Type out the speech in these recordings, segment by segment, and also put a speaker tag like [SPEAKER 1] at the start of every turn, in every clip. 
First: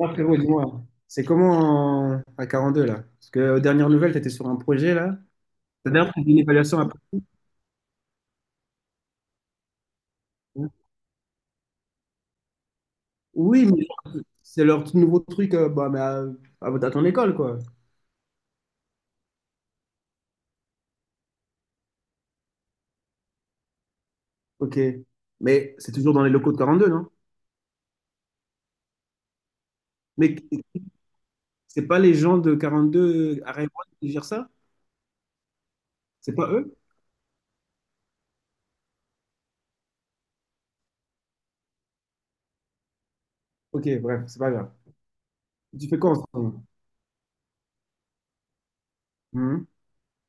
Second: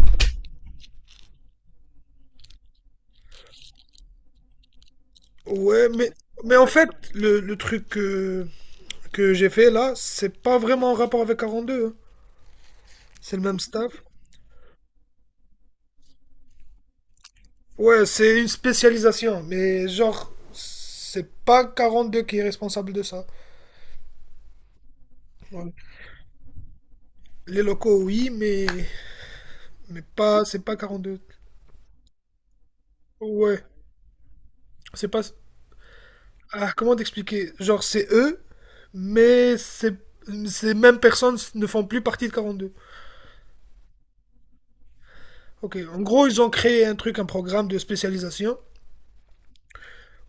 [SPEAKER 1] Ah, frérot, dis-moi, c'est comment à 42 là? Parce que aux dernières nouvelles, tu étais sur un projet là.
[SPEAKER 2] Ouais,
[SPEAKER 1] T'as
[SPEAKER 2] mais,
[SPEAKER 1] d'ailleurs fait une
[SPEAKER 2] mais en
[SPEAKER 1] évaluation
[SPEAKER 2] fait,
[SPEAKER 1] après.
[SPEAKER 2] le truc que j'ai fait là, c'est pas
[SPEAKER 1] Hein.
[SPEAKER 2] vraiment en rapport avec 42, hein. C'est le même
[SPEAKER 1] Oui, mais
[SPEAKER 2] staff.
[SPEAKER 1] c'est leur tout nouveau truc bah, mais à ton école quoi.
[SPEAKER 2] Ouais, c'est une spécialisation, mais genre, c'est pas 42 qui est responsable de ça.
[SPEAKER 1] Ok.
[SPEAKER 2] Ouais.
[SPEAKER 1] Mais c'est toujours dans les locaux de 42, non?
[SPEAKER 2] Les locaux, oui, mais
[SPEAKER 1] Mais
[SPEAKER 2] pas, c'est pas 42.
[SPEAKER 1] c'est pas les gens de 42 à
[SPEAKER 2] Ouais,
[SPEAKER 1] Raymond qui gèrent ça?
[SPEAKER 2] c'est pas.
[SPEAKER 1] C'est pas
[SPEAKER 2] Ah,
[SPEAKER 1] eux?
[SPEAKER 2] comment t'expliquer? Genre, c'est eux, mais c'est- ces mêmes personnes ne font plus partie de 42.
[SPEAKER 1] Ok, bref, c'est pas grave.
[SPEAKER 2] Ok,
[SPEAKER 1] Tu fais
[SPEAKER 2] en
[SPEAKER 1] quoi en ce
[SPEAKER 2] gros, ils ont
[SPEAKER 1] moment?
[SPEAKER 2] créé un truc, un programme de spécialisation
[SPEAKER 1] Mhm.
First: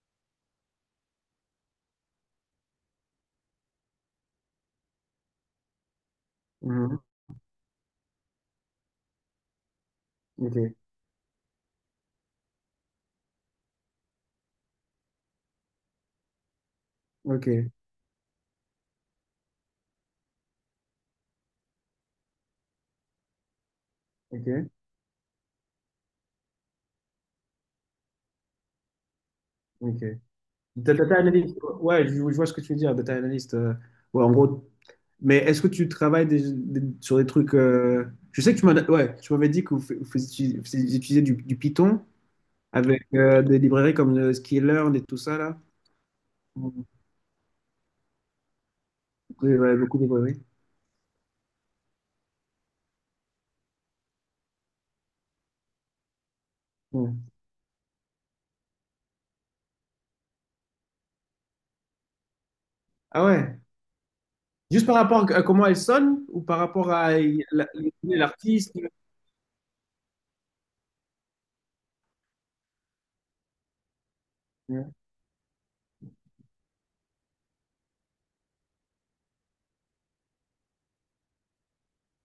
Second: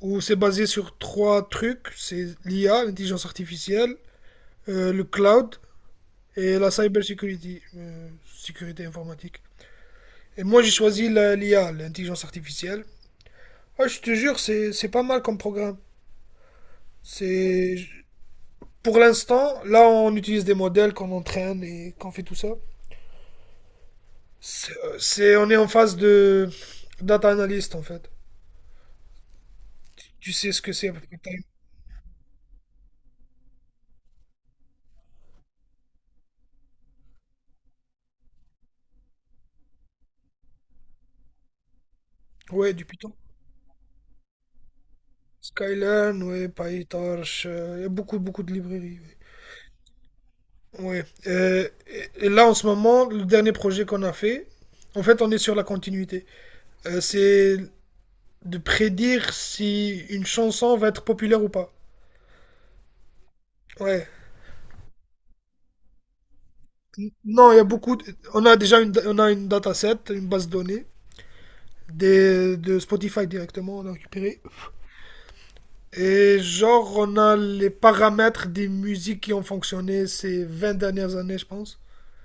[SPEAKER 2] où c'est basé sur trois trucs. C'est l'IA, l'intelligence artificielle, le cloud et la
[SPEAKER 1] Mhm.
[SPEAKER 2] cybersecurity, sécurité informatique. Et moi, j'ai
[SPEAKER 1] Ok,
[SPEAKER 2] choisi l'IA, l'intelligence artificielle. Ah, je te jure, c'est pas mal comme programme.
[SPEAKER 1] ok,
[SPEAKER 2] C'est pour l'instant, là, on utilise des modèles qu'on entraîne et qu'on fait tout ça.
[SPEAKER 1] ok,
[SPEAKER 2] On est en phase de data analyst en fait.
[SPEAKER 1] ok.
[SPEAKER 2] Tu sais ce que c'est à peu
[SPEAKER 1] Data
[SPEAKER 2] Python.
[SPEAKER 1] analyst, ouais, je vois ce que tu veux dire, data analyst. Ouais, en gros. Mais est-ce que tu travailles sur des trucs Je sais que tu m'en as- ouais, tu m'avais dit que fais- du Python
[SPEAKER 2] Ouais, du
[SPEAKER 1] avec
[SPEAKER 2] Python.
[SPEAKER 1] des librairies comme Skillearn et tout ça là.
[SPEAKER 2] Skylern, ouais,
[SPEAKER 1] Vous
[SPEAKER 2] PyTorch, il y a beaucoup beaucoup de librairies. Ouais.
[SPEAKER 1] pouvez, ouais, beaucoup de librairies.
[SPEAKER 2] Ouais. Et là, en ce moment, le dernier projet qu'on a fait, en fait, on est sur la continuité.
[SPEAKER 1] Ouais.
[SPEAKER 2] C'est de prédire si une chanson va être populaire ou pas.
[SPEAKER 1] Ah ouais.
[SPEAKER 2] Ouais.
[SPEAKER 1] Juste par rapport à comment elles sonnent ou par rapport à
[SPEAKER 2] Non, il y a beaucoup. de- On a
[SPEAKER 1] l'artiste.
[SPEAKER 2] déjà une, on a une dataset, une base de données de Spotify directement, on a récupéré.
[SPEAKER 1] Ouais.
[SPEAKER 2] Et genre, on a les paramètres des musiques qui ont fonctionné ces 20 dernières années, je pense.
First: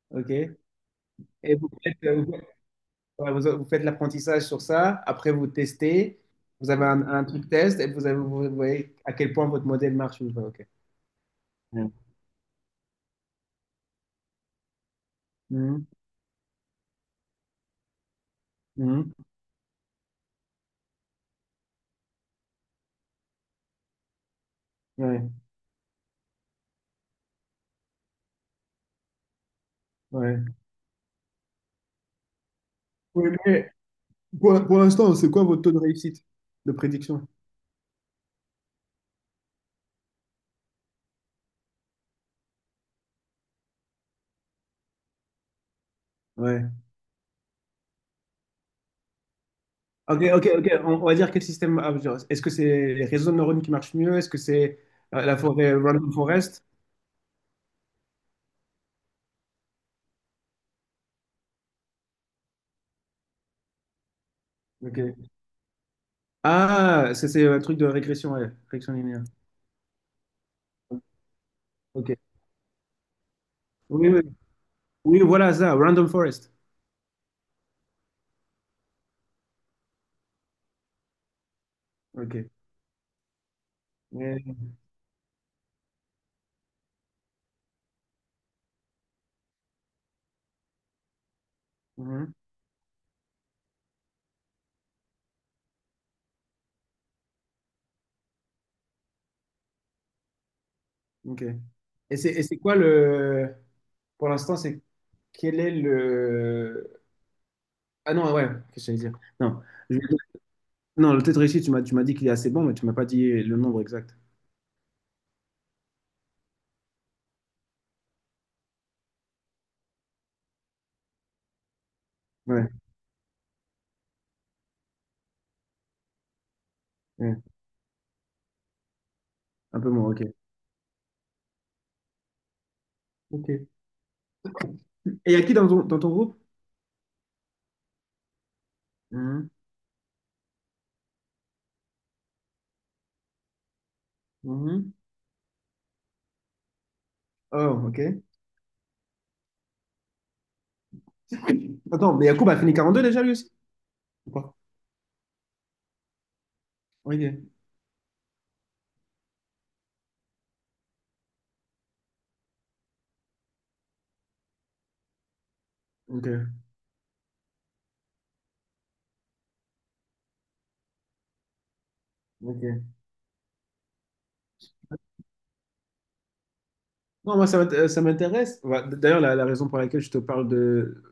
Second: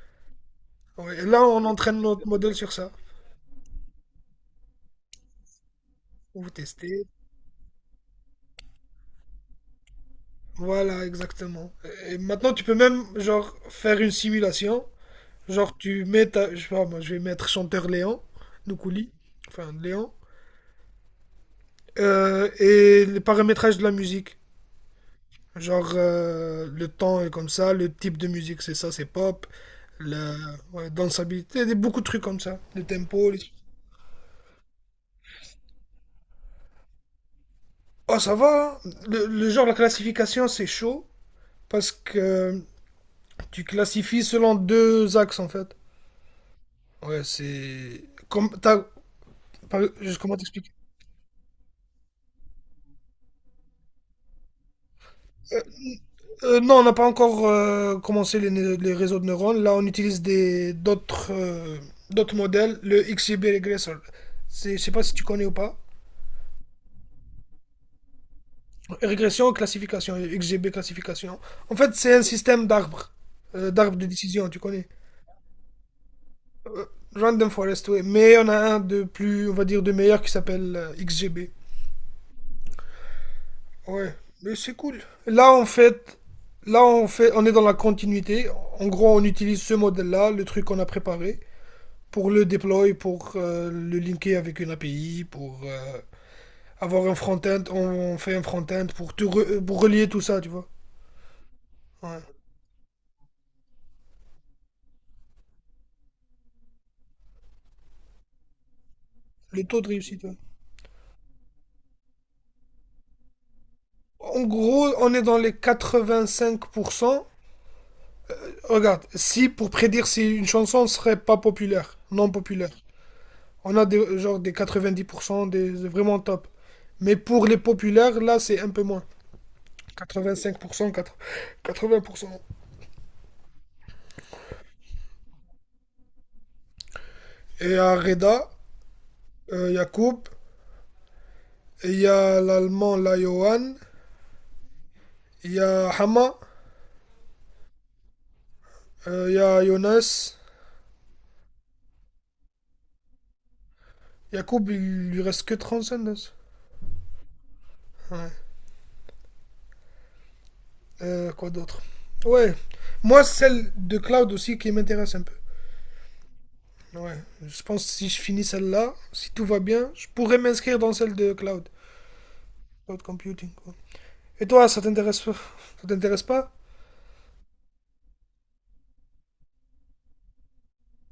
[SPEAKER 1] Ok.
[SPEAKER 2] Ouais. Et là,
[SPEAKER 1] Et
[SPEAKER 2] on
[SPEAKER 1] vous faites,
[SPEAKER 2] entraîne notre
[SPEAKER 1] vous,
[SPEAKER 2] modèle sur ça.
[SPEAKER 1] ouais, vous faites l'apprentissage sur ça. Après vous testez.
[SPEAKER 2] On vous
[SPEAKER 1] Vous avez
[SPEAKER 2] tester.
[SPEAKER 1] un truc test et vous voyez à quel point votre modèle marche ou pas. Ok.
[SPEAKER 2] Voilà, exactement.
[SPEAKER 1] Ouais.
[SPEAKER 2] Et maintenant, tu peux même, genre, faire une simulation. Genre,
[SPEAKER 1] Mhm.
[SPEAKER 2] tu mets je sais pas, moi, je vais mettre chanteur Léon, Noukouli,
[SPEAKER 1] Mhm.
[SPEAKER 2] enfin, Léon, et les paramétrages de la musique.
[SPEAKER 1] Ouais.
[SPEAKER 2] Genre, le temps est comme ça, le type de musique, c'est ça, c'est pop, la
[SPEAKER 1] Ouais.
[SPEAKER 2] ouais, dansabilité, beaucoup de trucs comme ça, le
[SPEAKER 1] Oui,
[SPEAKER 2] tempo, les.
[SPEAKER 1] mais pour l'instant, c'est quoi votre taux de réussite de prédiction?
[SPEAKER 2] Oh, ça va, hein. Le genre, la classification, c'est chaud, parce que tu classifies selon deux axes, en fait.
[SPEAKER 1] Ouais.
[SPEAKER 2] Ouais, c'est... Comme, t'as Par- juste
[SPEAKER 1] Ok,
[SPEAKER 2] comment
[SPEAKER 1] ok, ok.
[SPEAKER 2] t'expliquer?
[SPEAKER 1] On va dire quel système. Ah, genre, est-ce que c'est les réseaux de neurones qui marchent mieux? Est-ce que c'est la
[SPEAKER 2] Euh,
[SPEAKER 1] forêt Random
[SPEAKER 2] euh,
[SPEAKER 1] Forest?
[SPEAKER 2] non, on n'a pas encore commencé les réseaux de neurones. Là, on utilise des d'autres d'autres modèles, le XGB Regressor. Je sais pas si tu
[SPEAKER 1] Ok.
[SPEAKER 2] connais ou pas.
[SPEAKER 1] Ah, ça, c'est un truc de régression, ouais, régression linéaire.
[SPEAKER 2] Régression, classification, XGB classification. En fait,
[SPEAKER 1] Ok.
[SPEAKER 2] c'est un système d'arbres, d'arbres de
[SPEAKER 1] Oui, oui.
[SPEAKER 2] décision, tu connais.
[SPEAKER 1] Oui, voilà ça, Random Forest.
[SPEAKER 2] Random Forest, ouais. Mais on a un de plus, on va dire, de meilleur qui s'appelle XGB.
[SPEAKER 1] Ok.
[SPEAKER 2] Ouais,
[SPEAKER 1] Euh,
[SPEAKER 2] mais c'est cool. Là, en fait, là, on est dans la continuité. En gros, on utilise ce modèle-là, le truc qu'on a préparé, pour
[SPEAKER 1] mhm,
[SPEAKER 2] le déploy, pour le linker avec une API, pour avoir un front-end, on fait un front-end pour, pour relier tout ça, tu vois.
[SPEAKER 1] ok. Et
[SPEAKER 2] Ouais.
[SPEAKER 1] c'est quoi le. Pour l'instant, c'est. Quel est le. Ah non, ouais, qu'est-ce que j'allais dire? Non.
[SPEAKER 2] Le taux de réussite. Ouais.
[SPEAKER 1] Non, le test réussi, tu m'as dit qu'il est assez bon, mais tu m'as pas dit le nombre exact.
[SPEAKER 2] En gros, on est dans les 85%. Regarde, si pour prédire si une chanson serait pas populaire, non
[SPEAKER 1] Ouais,
[SPEAKER 2] populaire, on a genre des 90%, des vraiment top. Mais
[SPEAKER 1] ouais,
[SPEAKER 2] pour les populaires, là, c'est un peu moins.
[SPEAKER 1] un peu moins, ok.
[SPEAKER 2] 85%, 80%.
[SPEAKER 1] Ok. Et il y a qui dans ton groupe?
[SPEAKER 2] Et à Reda,
[SPEAKER 1] Mhm.
[SPEAKER 2] Yacoub, il y a l'allemand, là, Johan.
[SPEAKER 1] Mhm.
[SPEAKER 2] Il y a Hama.
[SPEAKER 1] Oh, ok.
[SPEAKER 2] Il y a Jonas.
[SPEAKER 1] Attends, mais Yacoub a fini 42 déjà lui aussi? Ou pas?
[SPEAKER 2] Yacoub, il lui reste que 35.
[SPEAKER 1] Ok.
[SPEAKER 2] Ouais. Quoi d'autre? Ouais. Moi, celle de Cloud aussi qui m'intéresse un peu.
[SPEAKER 1] Ok.
[SPEAKER 2] Ouais. Je pense que si je finis celle-là, si tout va bien, je pourrais m'inscrire dans celle de Cloud.
[SPEAKER 1] Ok.
[SPEAKER 2] Cloud Computing, quoi. Et toi, ça t'intéresse pas? Ça t'intéresse pas?
[SPEAKER 1] Non, moi, ça m'intéresse. Ouais, d'ailleurs, la raison pour laquelle je te parle de...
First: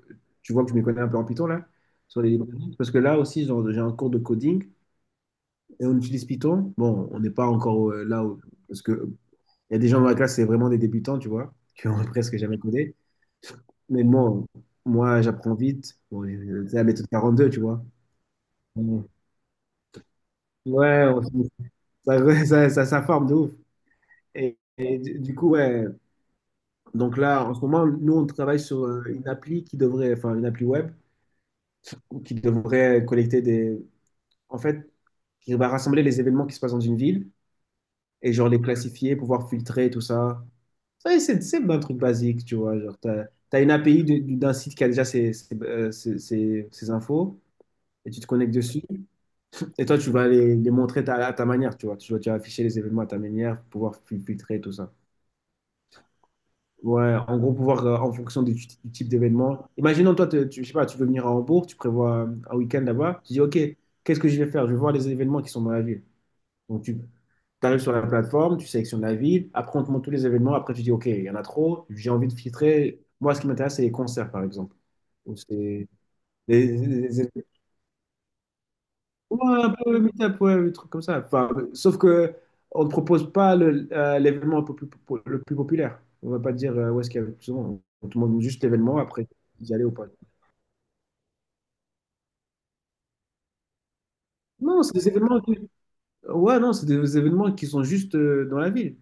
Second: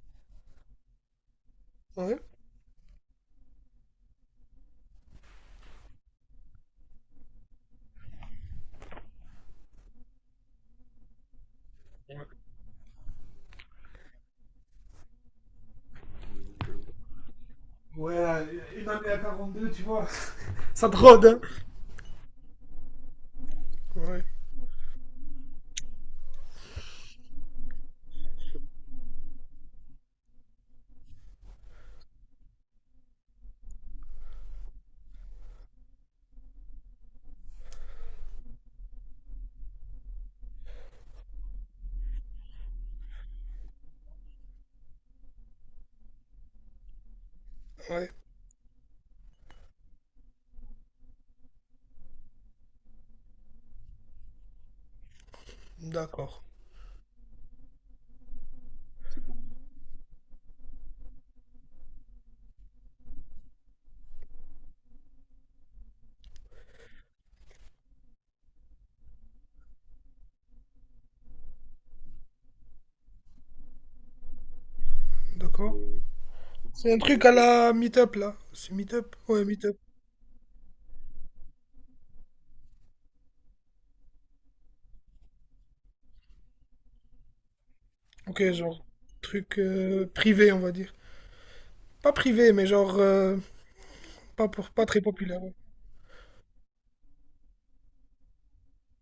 [SPEAKER 1] Tu vois que je m'y connais un peu en Python, là,
[SPEAKER 2] Ouais.
[SPEAKER 1] sur les librairies. Parce que là aussi, genre, j'ai un cours de coding et on utilise Python. Bon, on n'est pas encore là où... Parce que Il y a des gens dans la classe, c'est vraiment des débutants, tu vois, qui ont presque jamais codé. Mais bon, moi, j'apprends vite. Bon, c'est la méthode 42, tu vois.
[SPEAKER 2] Ouais, une
[SPEAKER 1] Mm.
[SPEAKER 2] année à 42, tu vois. Ça te
[SPEAKER 1] Ouais,
[SPEAKER 2] rôde, hein?
[SPEAKER 1] ça, ça forme de ouf.
[SPEAKER 2] Ouais.
[SPEAKER 1] Et du coup, ouais. Donc là, en ce moment, nous, on travaille sur une appli qui devrait, enfin, une appli web qui devrait collecter des. En fait, qui va rassembler les événements qui se passent dans une ville et genre les classifier, pouvoir filtrer tout ça. Ça, c'est simple un truc basique, tu vois. Genre, t'as une API d'un site qui a déjà ses infos
[SPEAKER 2] Ouais.
[SPEAKER 1] et tu te connectes dessus. Et toi, tu vas les montrer à ta manière, tu vois. Tu vas afficher les événements à ta manière pour pouvoir filtrer tout ça.
[SPEAKER 2] D'accord.
[SPEAKER 1] Ouais, en gros, pouvoir, en fonction du type d'événement. Imaginons, toi, tu, je sais pas, tu veux venir à Hambourg, tu prévois un week-end là-bas. Tu dis, OK, qu'est-ce que je vais faire? Je vais voir les événements qui sont dans la ville. Donc, tu arrives sur la plateforme, tu sélectionnes la ville, après on te montre tous les événements, après tu dis, OK, il y en a trop, j'ai envie de filtrer. Moi, ce qui m'intéresse, c'est les concerts, par exemple. Ou
[SPEAKER 2] D'accord.
[SPEAKER 1] c'est des,
[SPEAKER 2] C'est un truc
[SPEAKER 1] des-
[SPEAKER 2] à
[SPEAKER 1] des
[SPEAKER 2] la Meetup là. C'est Meetup? Ouais,
[SPEAKER 1] événements un
[SPEAKER 2] Meetup.
[SPEAKER 1] peu meet-up, ouais, des trucs comme ça. Enfin, sauf que on ne propose pas l'événement un peu plus, le plus populaire. On ne va pas te dire où est-ce qu'il y a le plus souvent. On te montre
[SPEAKER 2] Ok,
[SPEAKER 1] juste
[SPEAKER 2] genre
[SPEAKER 1] l'événement, après
[SPEAKER 2] truc
[SPEAKER 1] y aller ou pas.
[SPEAKER 2] privé, on va dire. Pas privé, mais genre pas pour
[SPEAKER 1] Non,
[SPEAKER 2] pas
[SPEAKER 1] c'est
[SPEAKER 2] très
[SPEAKER 1] des événements
[SPEAKER 2] populaire. Ouais.
[SPEAKER 1] qui... Ouais, non, c'est des événements qui sont juste dans la ville,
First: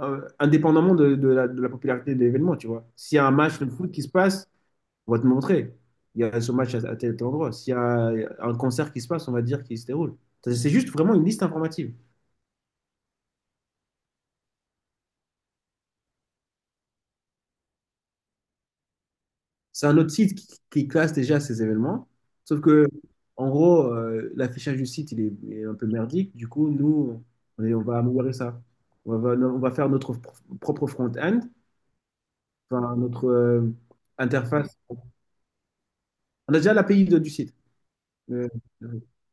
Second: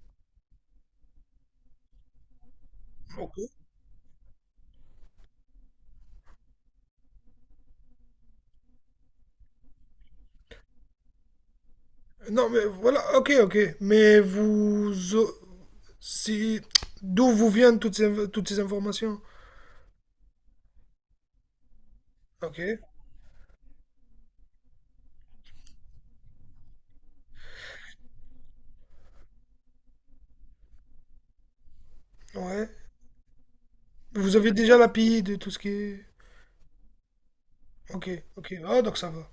[SPEAKER 1] Indépendamment de la popularité de l'événement, tu vois. S'il y a un
[SPEAKER 2] Ok.
[SPEAKER 1] match de foot qui se passe, on va te montrer. Il y a ce match à tel tel endroit. S'il y a un concert qui se passe, on va dire qu'il se déroule. C'est juste vraiment une liste informative.
[SPEAKER 2] Non, mais voilà. Ok, ok. Mais vous, si d'où vous viennent toutes ces informations?
[SPEAKER 1] C'est un autre site qui classe déjà ces événements.
[SPEAKER 2] Ok.
[SPEAKER 1] Sauf que, en gros, l'affichage du site, il est un peu merdique. Du coup, nous, on va améliorer ça. On va faire notre propre front-end,
[SPEAKER 2] Ouais.
[SPEAKER 1] enfin, notre
[SPEAKER 2] Vous avez déjà
[SPEAKER 1] interface.
[SPEAKER 2] la l'API de tout ce qui est.
[SPEAKER 1] On a déjà l'API du site.
[SPEAKER 2] Ok,
[SPEAKER 1] Euh,
[SPEAKER 2] ok. Ah, donc ça va.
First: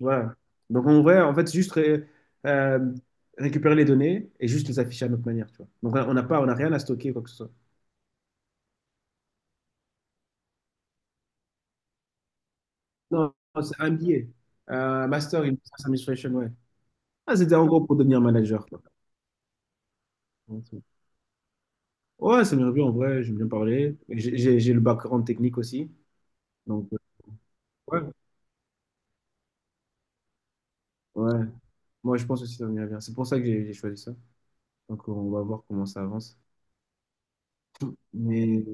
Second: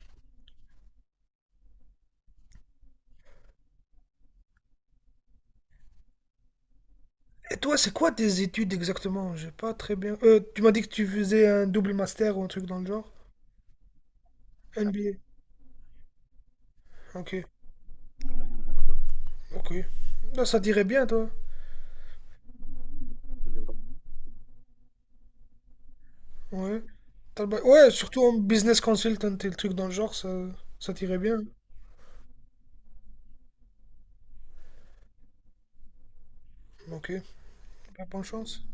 [SPEAKER 1] Ouais. Donc en vrai, en fait, c'est juste euh, récupérer les données et juste les afficher à notre manière, tu vois. Donc on n'a rien à stocker, quoi que ce soit.
[SPEAKER 2] Et toi, c'est quoi tes études exactement? J'ai pas très bien. Tu m'as dit que tu faisais un double master ou un truc dans le genre?
[SPEAKER 1] Non, non, c'est un billet.
[SPEAKER 2] MBA.
[SPEAKER 1] Master in Business Administration, ouais.
[SPEAKER 2] Ok.
[SPEAKER 1] Ah, c'était en gros pour devenir manager, quoi.
[SPEAKER 2] Ok. Là, ça dirait bien, toi.
[SPEAKER 1] Ouais, ça m'est revenu en vrai, j'aime bien parler. Et j'ai le background technique aussi.
[SPEAKER 2] Ouais.
[SPEAKER 1] Donc
[SPEAKER 2] Ouais,
[SPEAKER 1] ouais,
[SPEAKER 2] surtout en business consultant et le truc dans le genre, ça t'irait
[SPEAKER 1] ouais.
[SPEAKER 2] bien.
[SPEAKER 1] Moi, je pense aussi que ça m'est bien. C'est pour ça que j'ai choisi ça. Donc on va voir comment ça avance.
[SPEAKER 2] Ok. Pas bonne chance.
[SPEAKER 1] Mais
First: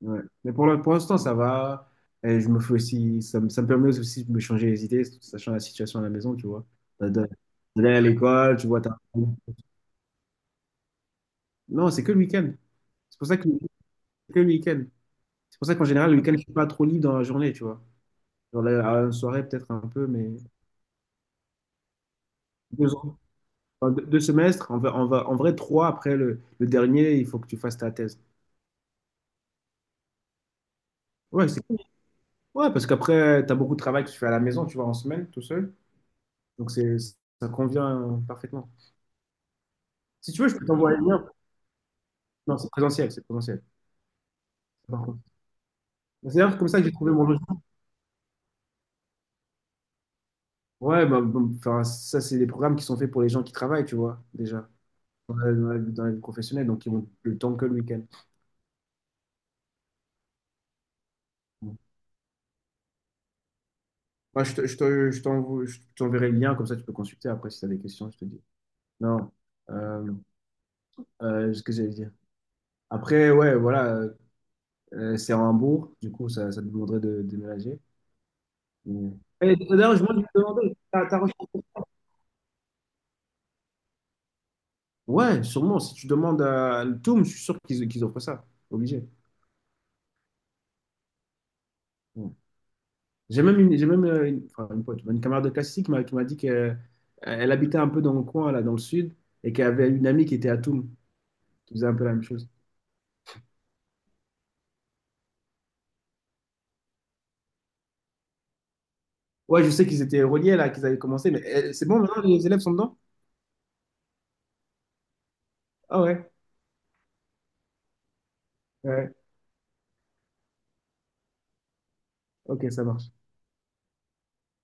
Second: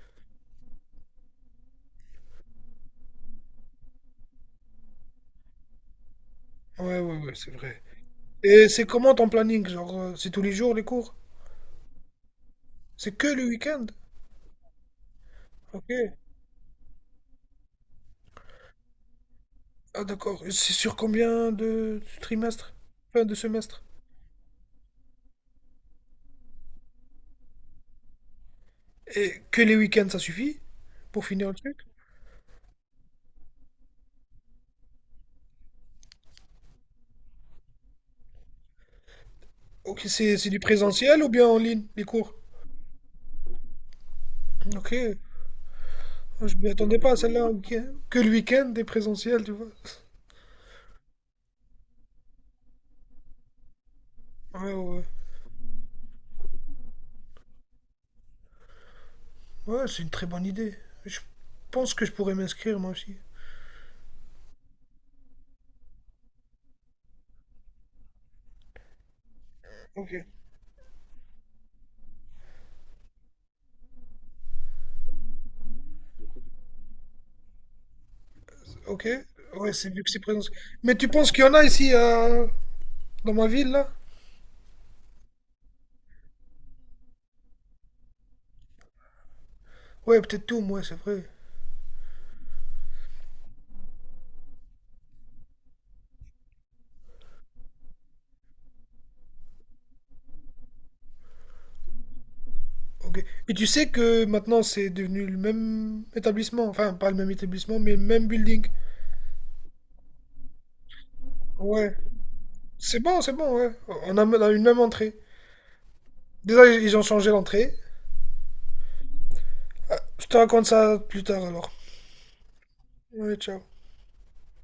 [SPEAKER 1] Ouais. Mais pour pour l'instant, ça va. Et je me fais aussi, ça me permet aussi de me changer les idées, sachant la situation à la maison, tu vois.
[SPEAKER 2] Ouais,
[SPEAKER 1] De-
[SPEAKER 2] ouais,
[SPEAKER 1] de-
[SPEAKER 2] ouais, c'est vrai.
[SPEAKER 1] D'aller à l'école, tu
[SPEAKER 2] Et
[SPEAKER 1] vois.
[SPEAKER 2] c'est comment ton planning? Genre, c'est tous les jours les cours?
[SPEAKER 1] Non, c'est que le week-end.
[SPEAKER 2] C'est
[SPEAKER 1] C'est pour
[SPEAKER 2] que
[SPEAKER 1] ça
[SPEAKER 2] le
[SPEAKER 1] que,
[SPEAKER 2] week-end?
[SPEAKER 1] le week-end. C'est pour ça qu'en
[SPEAKER 2] Ok.
[SPEAKER 1] général, le week-end, je suis pas trop libre dans la journée, tu vois. Genre à une soirée, peut-être un
[SPEAKER 2] Ah,
[SPEAKER 1] peu, mais
[SPEAKER 2] d'accord. Et c'est sur combien de trimestres?
[SPEAKER 1] 2 ans.
[SPEAKER 2] Enfin, de semestres?
[SPEAKER 1] Enfin, deux semestres, on va, en vrai, 3 après le dernier, il faut que tu fasses ta thèse.
[SPEAKER 2] Et que les week-ends, ça suffit pour finir
[SPEAKER 1] Ouais,
[SPEAKER 2] le
[SPEAKER 1] c'est
[SPEAKER 2] truc?
[SPEAKER 1] cool. Ouais, parce qu'après, tu as beaucoup de travail que tu fais à la maison, tu vois, en semaine, tout seul. Donc, ça convient parfaitement.
[SPEAKER 2] Ok,
[SPEAKER 1] Si
[SPEAKER 2] c'est
[SPEAKER 1] tu veux,
[SPEAKER 2] c'est
[SPEAKER 1] je
[SPEAKER 2] du
[SPEAKER 1] peux t'envoyer le
[SPEAKER 2] présentiel
[SPEAKER 1] lien.
[SPEAKER 2] ou bien en ligne, les cours?
[SPEAKER 1] Non, c'est présentiel, c'est présentiel.
[SPEAKER 2] Ok.
[SPEAKER 1] Par contre. C'est
[SPEAKER 2] Ah, je
[SPEAKER 1] d'ailleurs comme
[SPEAKER 2] m'y
[SPEAKER 1] ça que j'ai
[SPEAKER 2] attendais pas
[SPEAKER 1] trouvé
[SPEAKER 2] à
[SPEAKER 1] mon
[SPEAKER 2] celle-là.
[SPEAKER 1] logement.
[SPEAKER 2] Ok. Que le week-end, des présentiels, tu vois.
[SPEAKER 1] Ouais, bah, bon, enfin, ça, c'est des programmes qui sont faits pour les gens qui travaillent, tu vois, déjà,
[SPEAKER 2] Ouais, ouais.
[SPEAKER 1] dans la vie professionnelle, donc ils ont le temps que le week-end.
[SPEAKER 2] Ouais, ouais, c'est une très bonne idée. Je
[SPEAKER 1] Bon.
[SPEAKER 2] pense que je pourrais m'inscrire moi aussi.
[SPEAKER 1] Moi, je t'enverrai le lien, comme ça, tu peux consulter. Après, si tu as des questions, je te dis. Non,
[SPEAKER 2] Ok.
[SPEAKER 1] euh, ce que j'allais dire. Après, ouais, voilà, c'est en Hambourg, du coup, ça te demanderait déménager.
[SPEAKER 2] Ok.
[SPEAKER 1] Mais- Et
[SPEAKER 2] Ouais, c'est
[SPEAKER 1] d'ailleurs,
[SPEAKER 2] vu
[SPEAKER 1] je
[SPEAKER 2] que
[SPEAKER 1] moi,
[SPEAKER 2] c'est
[SPEAKER 1] je me
[SPEAKER 2] présent.
[SPEAKER 1] demandais,
[SPEAKER 2] Mais
[SPEAKER 1] t'as
[SPEAKER 2] tu
[SPEAKER 1] t'as
[SPEAKER 2] penses qu'il y
[SPEAKER 1] recherché.
[SPEAKER 2] en a ici dans ma ville là?
[SPEAKER 1] Ouais, sûrement. Si tu demandes à le Toum, je suis sûr qu'ils offrent ça. Obligé.
[SPEAKER 2] Ouais, peut-être tout, moi c'est vrai.
[SPEAKER 1] Ouais. J'ai même enfin, une pote, une camarade de classe ici qui m'a dit qu'elle elle habitait un peu dans le coin, là, dans le sud, et qu'elle avait une amie qui était à Toum, qui faisait un peu la même chose.
[SPEAKER 2] Ok. Et tu sais que maintenant c'est devenu le même établissement. Enfin, pas le même établissement, mais le même building.
[SPEAKER 1] Ouais, je sais qu'ils étaient reliés, là, qu'ils avaient commencé, mais c'est
[SPEAKER 2] Ouais.
[SPEAKER 1] bon, maintenant les élèves sont dedans?
[SPEAKER 2] C'est bon, ouais. On a une même entrée.
[SPEAKER 1] Ah ouais,
[SPEAKER 2] Déjà, ils ont changé l'entrée.
[SPEAKER 1] ouais,
[SPEAKER 2] Ah, je te raconte ça plus tard alors.
[SPEAKER 1] ok, ça marche.
[SPEAKER 2] Ouais, ciao.